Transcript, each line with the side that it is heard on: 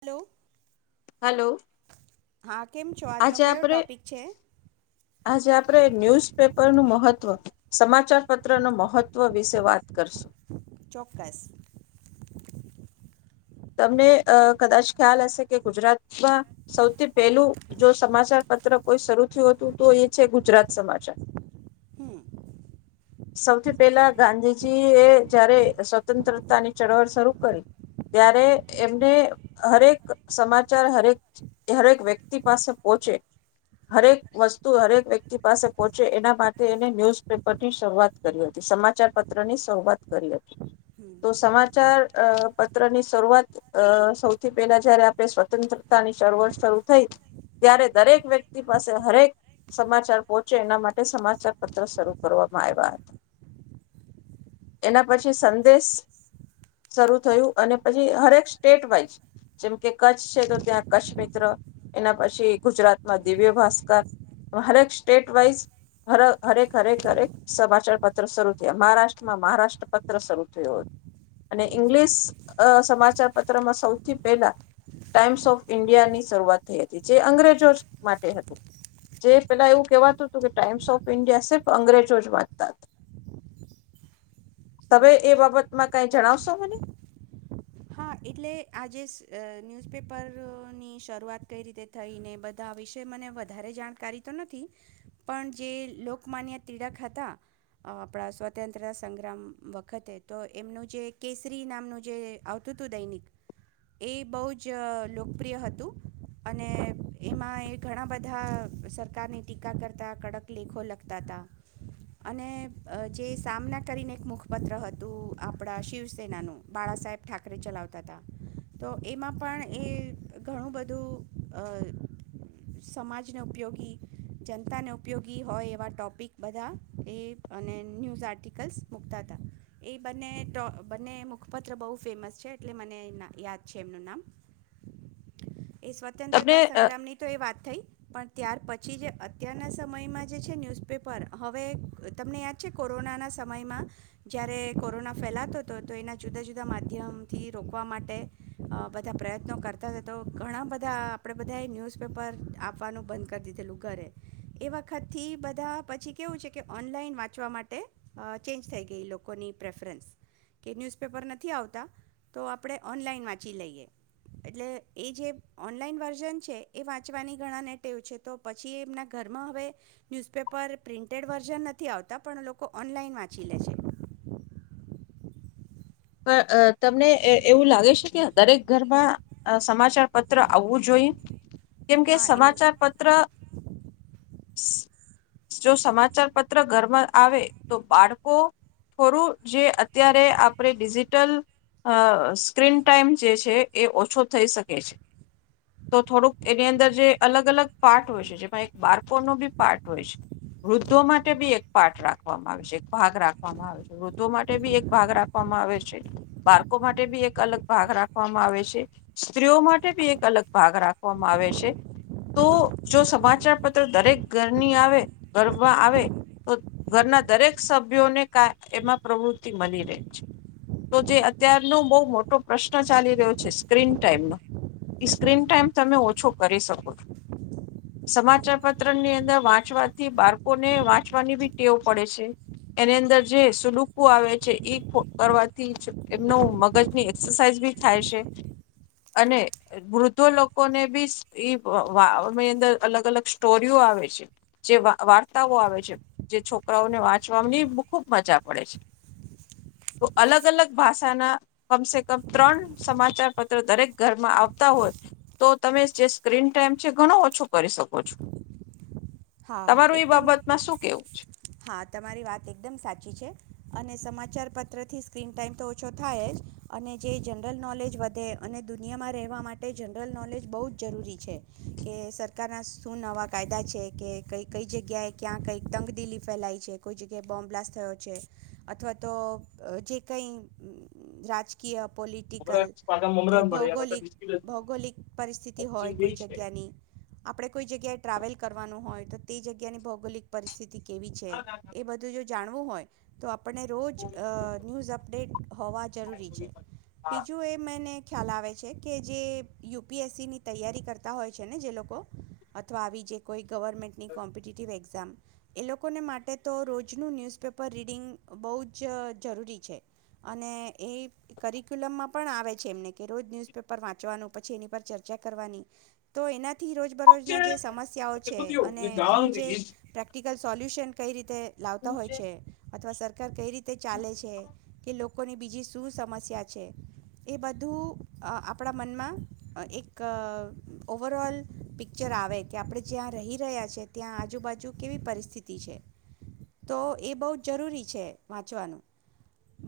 right: Hello
left: hello
right: હા કેમ છો આજનો
left: આજે
right: કયો
left: આપડે
right: ટોપિક છે
left: આજે આપડે ન્યુઝ પેપર નું મહત્વ સમાચારપત્ર નુ મહત્વ વિશે વાત કરશું.
right: ચોક્કસ.
left: તમને અ કદાચ ખ્યાલ હશે કે ગુજરાતમાં સૌથી પહેલું જો સમાચાર પત્ર કોઈ શરૂ થયું હતું તો એ છે ગુજરાત સમાચાર
right: હમ
left: સૌથી પહેલા ગાંધીજી એ જયારે સ્વતંત્રતાની ચળવળ શરૂ કરી ત્યારે એમને હરેક સમાચાર હરેક હરેક વ્યક્તિ પાસે પોહોંચે હરેક વસ્તુ હરેક વ્યક્તિ પાસે પહોંચે એના માટે એને ન્યૂઝ પેપરની શરૂઆત કરી હતી સમાચાર પત્રની શરૂઆત કરી હતી તો સમાચાર પત્ર ની શરૂઆત સૌથી પહેલા જયારે આપણે સ્વતંત્રતા ની ચવળ શરૂ થઈ ત્યારે દરેક વ્યક્તિ પાસે હરેક સમાચાર પહોચે એના માટે સમાચાર પત્ર શરૂ કરવામાં આવ્યા હતા એના પછી સંદેશ શરૂ થયું. અને પછી હરેક સ્ટેટ વાઈઝ જેમ કે કચ્છ છે તો ત્યાં કચ્છ મિત્ર એના પછી ગુજરાતમાં દિવ્ય ભાસ્કર હરેક સ્ટેટ વાઈઝ હરેક હરેક હરેક સમાચાર પત્ર શરૂ થયા મહારાષ્ટ્રમાં મહારાષ્ટ્ર પત્ર શરૂ થયો હતું અને
right: હમ
left: ઇંગ્લિશ અ સમાચાર પત્રમાં સૌથી પહેલા ટાઇમ્સ ઓફ ઈન્ડિયા ની શરૂઆત થઈ હતી જે અંગ્રેજો માટે હતું જે પેલા એવું કહેવાતું હતું કે ટાઈમ્સ ઓફ ઇન્ડિયા સિર્ફ અંગ્રેજો જ વાંચતા હતા. તવે
right: બરાબર
left: એ
right: છે
left: બાબતમાં કઈ જણાવશો? [unintelligible]
right: હા એટલે આજે ન્યૂઝપેપરની શરૂઆત કઈ રીતે થઈ ને એ બધા વિશે મને વધારે જાણકારી તો નથી પણ જે લોકમાન્ય તિળક હતા આપણા સ્વતંત્રતા સંગ્રામ વખતે તો એમનું જે કેસરી નામનું જે આવતું હતું દૈનિક એ બહુ જ લોકપ્રિય હતું અને એમાં એ ઘણા બધા સરકારની ટીકા કરતા કડક લેખો લખતા હતા અને જે સામના કરીને એક મુખપત્ર હતું આપણા શિવસેનાનું બાળા સાહેબ ઠાકરે ચલાવતા હતા તો એમાં પણ એ ઘણું બધું અ સમાજને ઉપયોગી જનતાને ઉપયોગી હોય એવા ટોપિક બધા એ અને ન્યૂઝ આર્ટિકલ્સ મૂકતા હતા એ બંને બંને મુખપત્ર બહુ ફેમસ છે એટલે મને યાદ છે એમનું નામ એ
left: તમને
right: સ્વતંત્રતા
left: અ
right: સંગ્રામ ની તો એ વાત થઈ પણ ત્યાર પછી જે અત્યારના સમયમાં જે છે ન્યુઝપેપર હવે તમને યાદ છે કોરોનાના સમયમાં જયારે કોરોના ફેલાતો હતો તો એના જુદા જુદા માધ્યમથી રોકવા માટે અ બધા પ્રયત્નો કરતા હતા તો ઘણા બધા આપણેે બધાએ ન્યૂઝપેપર આપવાનું બંધ કરી દીધેલું ઘરે એ વખતથી બધા પછી કેવું છે કે ઓનલાઈન વાંચવા માટે અ ચેન્જ થઈ ગઈ લોકોની પ્રેફરન્સ કે ન્યૂઝપેપર ન થી આવતા તો આપણે ઓનલાઈન વાંચી લઈએ એટલે એ જે ઓનલાઈન વર્ઝન છે એ વાંચવાની ઘણાને ટેવ છે તો પછી એમના ઘરમાં હવે ન્યૂઝપેપર પ્રિન્ટેડ વર્ઝન નથી આવતા પણ લોકો ઓનલાઈન વાંચી લે છે.
left: પણ અ તમને એવું લાગે છે કે દરેક ઘરમાં સમાચાર પત્ર આવવું જોઈએ કેમ કે
right: હા એવું
left: સમાચાર પત્ર જો સમાચાર પત્ર ઘરમાં આવે તો બાળકો થોડું જે અત્યારે આપણે ડિજિટલ અ સ્ક્રીન ટાઈમ જે છે એ ઓછો થઈ શકે છે તો થોડુંક એની અંદર જે અલગ અલગ પાર્ટ હોય છે જેમાં એક બાળકોનો બી પાર્ટ હોય છે વૃદ્ધો માટે બી એક પાર્ટ રાખવામાં આવે છે એક ભાગ રાખવામાં આવે છે વૃદ્ધો માટે બી એક ભાગ રાખ [unintelligible] બાળકો માટે બી એક અલગ ભાગ રાખવામાં આવે છે સ્ત્રીઓ માટે બી એક અલગ ભાગ રાખવામાં આવે છે તો જો સમાચાર પત્ર દરેક ઘરની આવે ઘરમાં આવે તો ઘરના દરેક સભ્યોને ક એમાં પ્રવૃતિ મલી રે છે. તો જે અત્યારનો બો મોટો પ્રશ્ન ચાલી રહ્યો છે સ્ક્રીન ટાઈમનો એ સ્ક્રીન ટાઈમ તમે ઓછો કરી શકો છો સમાચાર પત્રની અંદર વાંચવાથી બાળકોને વાંચવાની બી ટેવ પડે છે એની અંદર જે સુડુકો આવે છે એ કરવાથી એમનું મગજની એક્સરસાાઈઝ બી થાય છે અને વૃદ્ધો લોકોને બી વાની અંદર અલગ અલગ સ્ટોરીઓ આવે છે જે વા વાર્તાઓ આવે છે જે છોકરાઓને વાંચવાની ખૂબ મજા પડે છે. તો અલગ અલગ ભાષાના કમસે કમ ત્રણ સમાચાર પત્ર દરેક ઘરમાં આવતા હોય તો તમે જે સ્ક્રીન ટાઈમ છે ઘણો ઓછો કરી શકો છો.
right: હા હા
left: તમારું એ
right: એકદમ
left: બાબતમાં શું કેવું છે?
right: હા તમારી વાત એકદમ સાચી છે. અને સમાચાર પત્ર થી સ્ક્રીન ટાઈમ તો ઓછો થાય જ અને જે જનરલ નોલેજ વધે અને દુનિયામાં રહેવા માટે જનરલ નોલેજ બહુ જ જરૂરી છે કે સરકારના શું નવા કાયદા છે કે કઈ કઈ જગ્યાએ ક્યાં કઈક તંગદિલી ફેલાય છે કોઈ જગ્યાએ બોમ્બ બ્લાસ્ટ થયો છે અથવા તો જે કઈ રાજકીય પોલિટિકલ કે ભૌગોલિક ભૌગોલિક પરિથિતિ હોય કોઈ જગ્યાની આપડે કોઈ જગ્યાએ ટ્રાવેલ કરવાનું હોય તો તે જગ્યા ની ભૌગોલિક પરિસ્થિતિ કેવી છે એ બધું જો જાણ વુ હોય તો આપને રોજ અ ન્યૂઝ અપડેટ હોવા જરૂરી છે બીજું એ મે ખ્યાલ આવે છે કે જે યુપીએસસી ની તૈયારી કરતા હોય છે ને જે લોકો અથવા આવી જે કોઈ ગવર્મેન્ટની કોમ્પિટટિવ એક્ઝામ એ લોકોને માટે તો રોજનું ન્યૂઝપેપર રીડિંગ બહુ જ જરૂરી છે અને એ કરિક્યુલમમાં પણ આવે છે એમને કે રોજ ન્યૂઝપેપર વાંચવાનું પછી એની પર ચર્ચા કરવાની તો એના થી રોજબરોજના જે સમસ્યાઓ એનુ જે પ્રેક્ટીકલ. પોલ્યુન કઈ રીતે લાવતા હોય છે અથવા સરકાર કઈ રીતે ચાલે છે કે. લોકોની બીજી શું સમસ્યા છે એ બધું આપણા મનમાં એક ઓવરઓલ પિક્ચર આવે કે આપણે જ્યાં રહી રહ્યા છે, ત્યાં આજુબાજુ કેવી પરિસ્થિતિ છે, તો એ બહુ જ જરૂરી છે, વાંચવાનું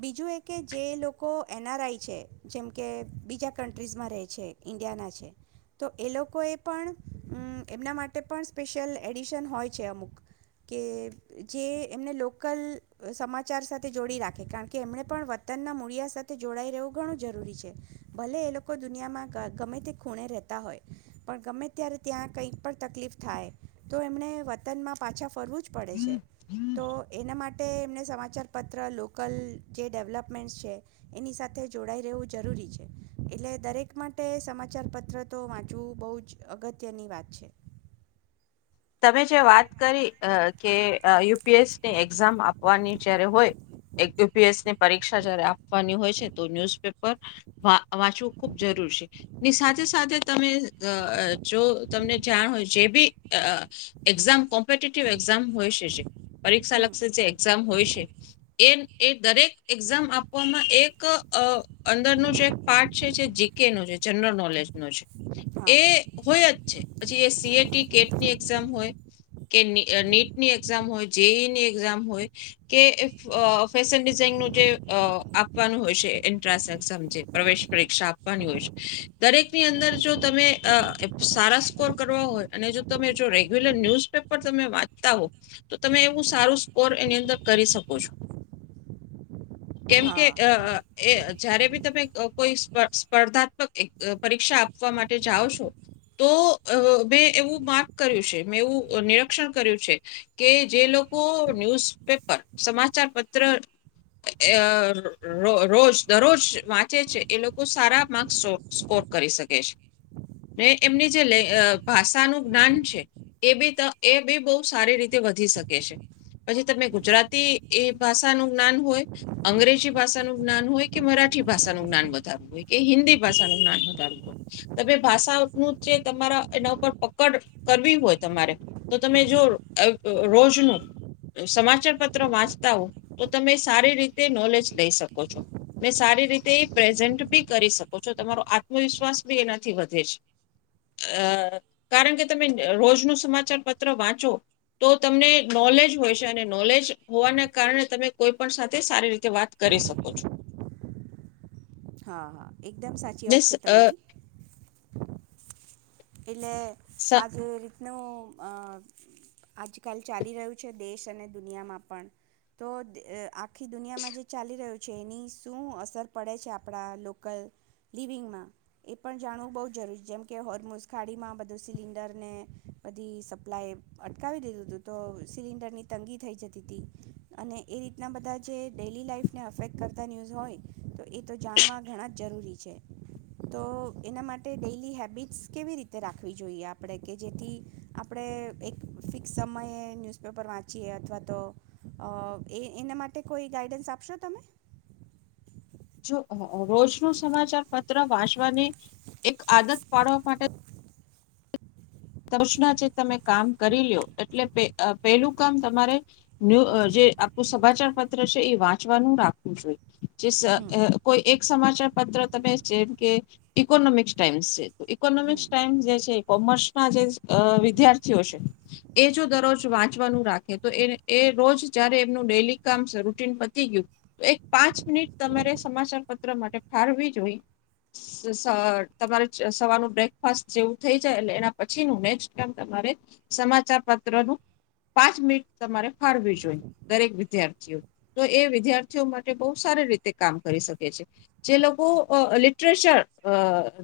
right: બીજું એ કે જે લોકો એનઆરઆઈ છે, જેમ કે બીજા કન્ટ્રીઝમાં રહે છે ઇન્ડિયાના છે, તો એ લોકોએ પણ એમના માટે માટે પણ સ્પેશિયલ એડિશન હોય છે અમુક કે જે એમને લોકલ સમાચાર સાથે જોડી રાખે કારણ કે એમણે પણ વતનના મૂળિયા સાથે જોડાઈ રહેવું ઘણું જરૂરી છે, ભલે એ લોકો દુનિયામાં ગમે તે ખૂણે રહેતા હોય, પણ ગમે ત્યારે ત્યાં કંઈ પણ. તકલીફ થાય તો એમણે વતનમાં પાછા. ફરવું જ પડે છે તો એના માટે માટે એમને સમાચારપત્ર લોકલ જે ડેવલપમેન્ટ્સ છે એની સાથે જોડાઈ રહેવું જરૂરી છે. એટલે દરેક માટે સમાચારપત્ર તો વાંચવું બહુ જ અગત્યની વાત છે.
left: તમે જે વાત કરી કે યુપીએસ ની એક્ઝામ આપવાની જયારે હોય, યુપીએસ ની પરીક્ષા જયારે આપવાની હોય છે, તો ન્યુઝપેપર વાંચવું ખૂબ જરૂર છે. ની સાથે સાથે તમે જો તમને જાણ હોય જે બી એક્ઝામ કમ્પિટી એઝામ હોય સે શુ? પરીક્ષા
right: હમ
left: લક્ષી જે એક્ઝામ હોય શું? એ એ દરેક એક્ઝામ આપવામાં એક અંદરનું જે એક પાર્ટ છે, જે જીકે નું છે, જનરલ નોલેજ નું છે.
right: હા
left: એ હોય. પછી એ સીએટી કેટની? એક્ઝામ હોય કે નીટની એક્ઝામ હોય, જેઈની એક્ઝામ હોય કે ફેશન ડિઝાઇનનું જે આપવાનું હોય છે, એન્ટ્રાન્સ એક્ઝામ જે પ્રવેશ પરીક્ષા આપવાની હોય છે. દરેક ની અંદર જો તમે સારા સ્કોર કરવા હોય અને જો તમે રેગ્યુલર ન્યુઝપેપર તમે વાંચતા હો તો તમે એવું સારું સ્કોર એની અંદર કરી શકો છો. કેમ
right: હા
left: કે અ એ જયારે બી તમે કોઈ સ્પર્ધાત્મક પરીક્ષા આપવા માટે જાઓ છો, તો મેં એવું માર્ક છે. મે એવું નિરીક્ષણ કર્યું છે કે જે લોકો ન્યુઝપેપર સમાચાર પત્ર રોજ દરરોજ વાંચે છે, એ લોકો સારા માર્ક સ્કોર કરી શકે છે ને એમની જે ભાષાનું જ્ઞાન છે. એ બી એ બી બહુ સારી રીતે વધી શકે છે. પછી તમે ગુજરાતી એ ભાષાનું જ્ઞાન હોય, અંગ્રેજી ભાષાનું જ્ઞાન હોય કે મરાઠી ભાષાનું જ્ઞાન વધારવું હોય, કે હિન્દી ભાષાનું જ્ઞાન વધારવું હોય, તમે ભાષાનું જે તમારા એના ઉપર પકડ કરવી હોય તમારે તો તમે જો રોજનું સમાચાર પત્ર વાંચતા હો, તો તમે સારી રીતે નોલેજ લઈ શકો છો ને સારી રીતે પ્રેઝન્ટ બી કરી શકો છો. તમારો આત્મવિશ્વાસ બી એનાથી વધે છે, કારણ કે તમે રોજનું સમાચાર પત્ર વાંચો, તો તમને નોલેજ હોય છે અને નોલેજ હોવાના કારણે તમે કોઈ પણ સાથે સારી રીતે વાત કરી શકો છો.
right: હા હા. એકદમ સાચી
left: ને
right: વાત છે,
left: સ- અ,
right: તમારી.
left: સ-
right: [unintelligible] નું આજકાલ ચાલી રહ્યું છે દેશ અને દુનિયામાં પણ તો આખી દુનિયામાં જે ચાલી રહ્યું છે, એની શું અસર પડે છે, આપણા લોકલ લિવિંગમાં એ પણ જાણવું બહુ જરૂરી છે. જેમકે હોર્મોસ ખાડીમાં બધું સિલિન્ડર ને બધી સપ્લાય અટકાવી દીધું હતું, તો સિલિન્ડરની તંગી થઈ જતી હતી. અને એ રીતના બધા જે ડેલી લાઈફને અફેક્ટ કરતા ન્યૂઝ હોય તો એ તો જાણવા ઘણા. જરૂરી છે, તો એના માટે ડેલી હેબિટ્સ કેવી રીતે રાખવી જોઈએ આપણે કે જેથી આપણે એક ફિક્સ સમયે ન્યૂઝપેપર વાંચીએ? અથવા તો એ એના માટે કોઈ ગાઈડન્સ આપશો તમે?
left: જો રોજ નો સમાચાર પત્ર વાંચવાની એક આદત પાડવા માટે. ના, જે તમે કામ કરી લ્યો એટલે પહેલું કામ તમારે ન્યૂ જે આપણું સમાચાર પત્ર છે, એ વાંચવાનું રાખવું જોઈએ. જે
right: હમ
left: કોઈ એક સમાચાર પત્ર, તમે જેમ કે ઈકોનોમિક્સ ટાઈમ્સ છે, ઈકોનોમિક્સ
right: હમ
left: ટાઈઇમ્સ જે છે. કોમર્સ વિદ્યાર્થીઓ છે એ જો દરરોજ વાંચવાનું રાખે, તો એ એ રોજ જયારે એમનું ડેલી કામ રૂટીન પતી ગયું એક પાંચ મિનિટ તમારે સમાચાર પત્ર માટે ફળવી જોઈએ. તમારે સવારનું બ્રેકફાસ્ટ જેવું થઈ જાય એટલે એના તમારે સમાચાર પત્ર નું પાંચ મિનટ તમારે ફાળવી જોઈએ. દરેક વિદ્યાર્થીઓ તો એ વિદ્યાર્થીઓ માટે બહુ સારી રીતે કામ કરી શકે છે, જે લોકો લિટરેચર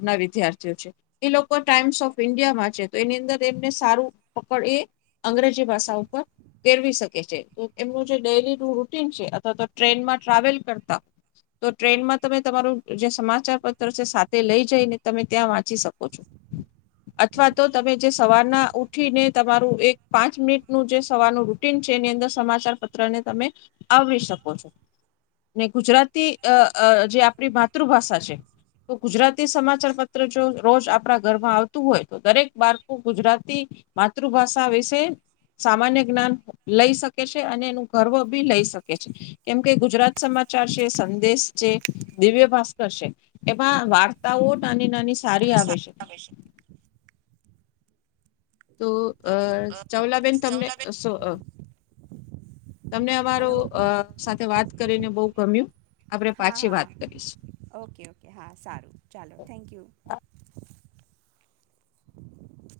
left: ના વિદ્યાર્થીઓ છે, એ લોકો ટાઈમ્સ ઓફ ઇન્ડિયામાં તો એની અંદર એમને સારું પકડ એ અંગ્રેજી ભાષા ઉપર ફેરવી શકે છે. એમનું જે ડેલી રૂટીન છે અથવા તો ટ્રેનમાં ટ્રાવેલ કરતા હોય તો, ટ્રેનમાં તમે તમારું જે સમાચાર પત્ર છે સાથે લઈ જઈને તમે ત્યાં વાંચી શકો છો. અથવા તો તમે જે સવારના ઉઠીને તમારું એક પાંચ મિનિટનું જે સવારનું રૂટીન છે. એની અંદર સમાચાર પત્રને તમે આવરી શકો છો ને. ગુજરાતી જે આપણી માતૃભાષા છે, તો ગુજરાતી સમાચાર પત્ર જો રોજ આપણા ઘરમાં આવતું હોય તો દરેક બાળકો ગુજરાતી માતૃભાષા વિશે સામાન્ય જ્ઞાન લઈ શકે છે, અને એનું ગર્વ બી લઈ શકે છે, કેમ કે ગુજરાત સમાચાર છે, સંદેશ છે, દિવ્ય ભાસ્કર છે. એમાં વાર્તાઓ નાની નાની. સારી આવે છે
right: [inaudible]
left: તો અ ચાવલાબેન, તમને શો? તમને અમારો
right: હલો
left: અ સાથે વાત? કરીને બહુ ગમ્યું. આપણે
right: હા
left: પાછી વાત
right: હા,
left: કરીશું
right: ઓકે ઓકે, હા સારું, ચાલો થેન્ક યુ.